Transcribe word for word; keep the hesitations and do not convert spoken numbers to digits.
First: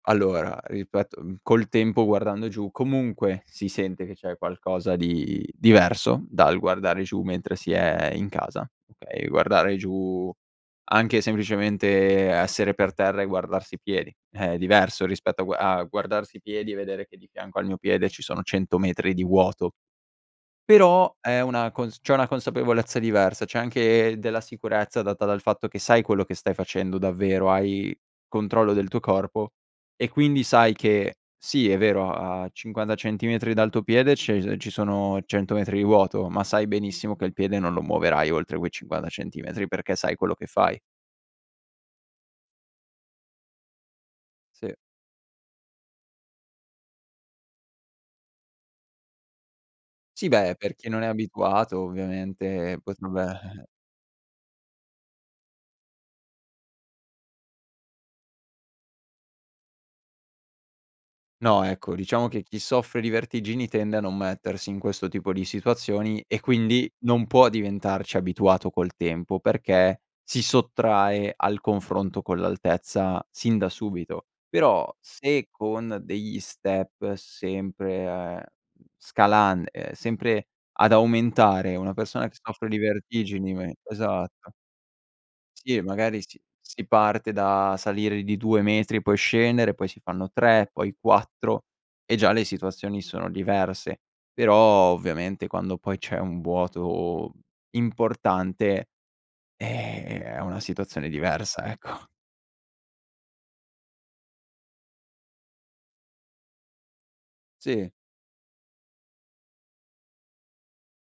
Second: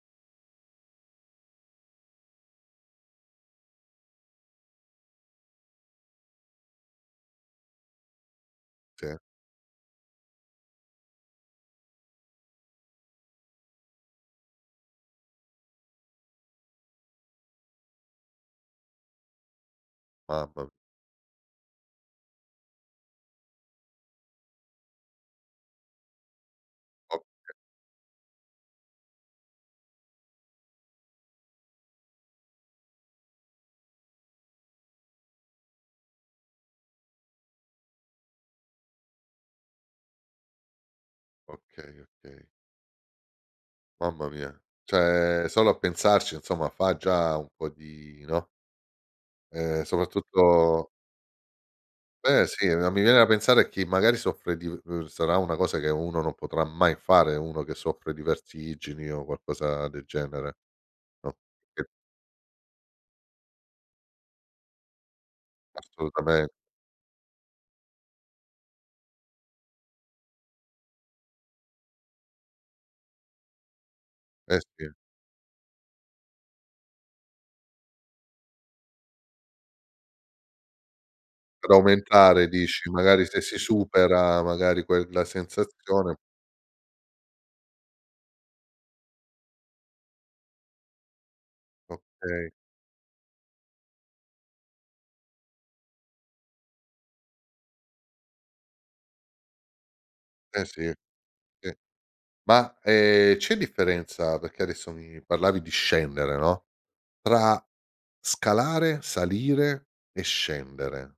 Allora, ripeto, mhmm, col tempo guardando giù comunque si sente che c'è qualcosa di diverso dal guardare giù, mentre si è in casa, Sì. okay, guardare giù anche semplicemente essere per terra e guardarsi i piedi, è diverso rispetto a gu a guardarsi i piedi e vedere che di fianco al mio piede ci sono cento metri di vuoto. Mamma m Però è una cons c'è una consapevolezza diversa, c'è anche della sicurezza data dal fatto che sai quello che stai facendo davvero, Oka hai controllo del tuo corpo e quindi sai che, sì è vero, a a cinquanta centimetri dal tuo piede c'è i ci sono cento metri di vuoto, ma sai benissimo che il piede non lo muoverai oltre quei cinquanta centimetri perché sai quello che fai. Okay, okay. Mamma mia. Sì. ceh, solo a pensarci insomma fa già un po' di no? Ehm, Sì, beh, per soprattutto chi non è abituato Eh, sì. ovviamente Ma mi viene da potrebbe pensare a chi magari soffre di uhm, sarà una cosa che uno non potrà mai fare, uno che soffre di vertigini o qualcosa del genere. No, [unintelligible] ecco, diciamo che chi soffre di vertigini tende a non mettersi in questo tipo di situazioni e Assolutamen quindi non può diventarci abituato col tempo, perché si sottrae al confronto con l'altezza sin da subito. Eh, Però, sì. se con degli step sempre, mhmm, scalan ehm, sempre ad Per aumentare una persona che aumentare soffre di dici, magari se si vertigini supera esatto. magari quella Sì, sensazione. magari si si parte da salire di due metri, poi scendere, poi si fanno tre, poi quattro e già le Okay. situazioni sono diverse. Però, ovviamente quando poi c'è un vuoto importante, eh, è una Eh, sì, situazione diversa, sì. ecco. Ma, ehm, c'è differenza perché adesso mi parlavi di scendere, no, tra Sì. scalare, salire e scendere?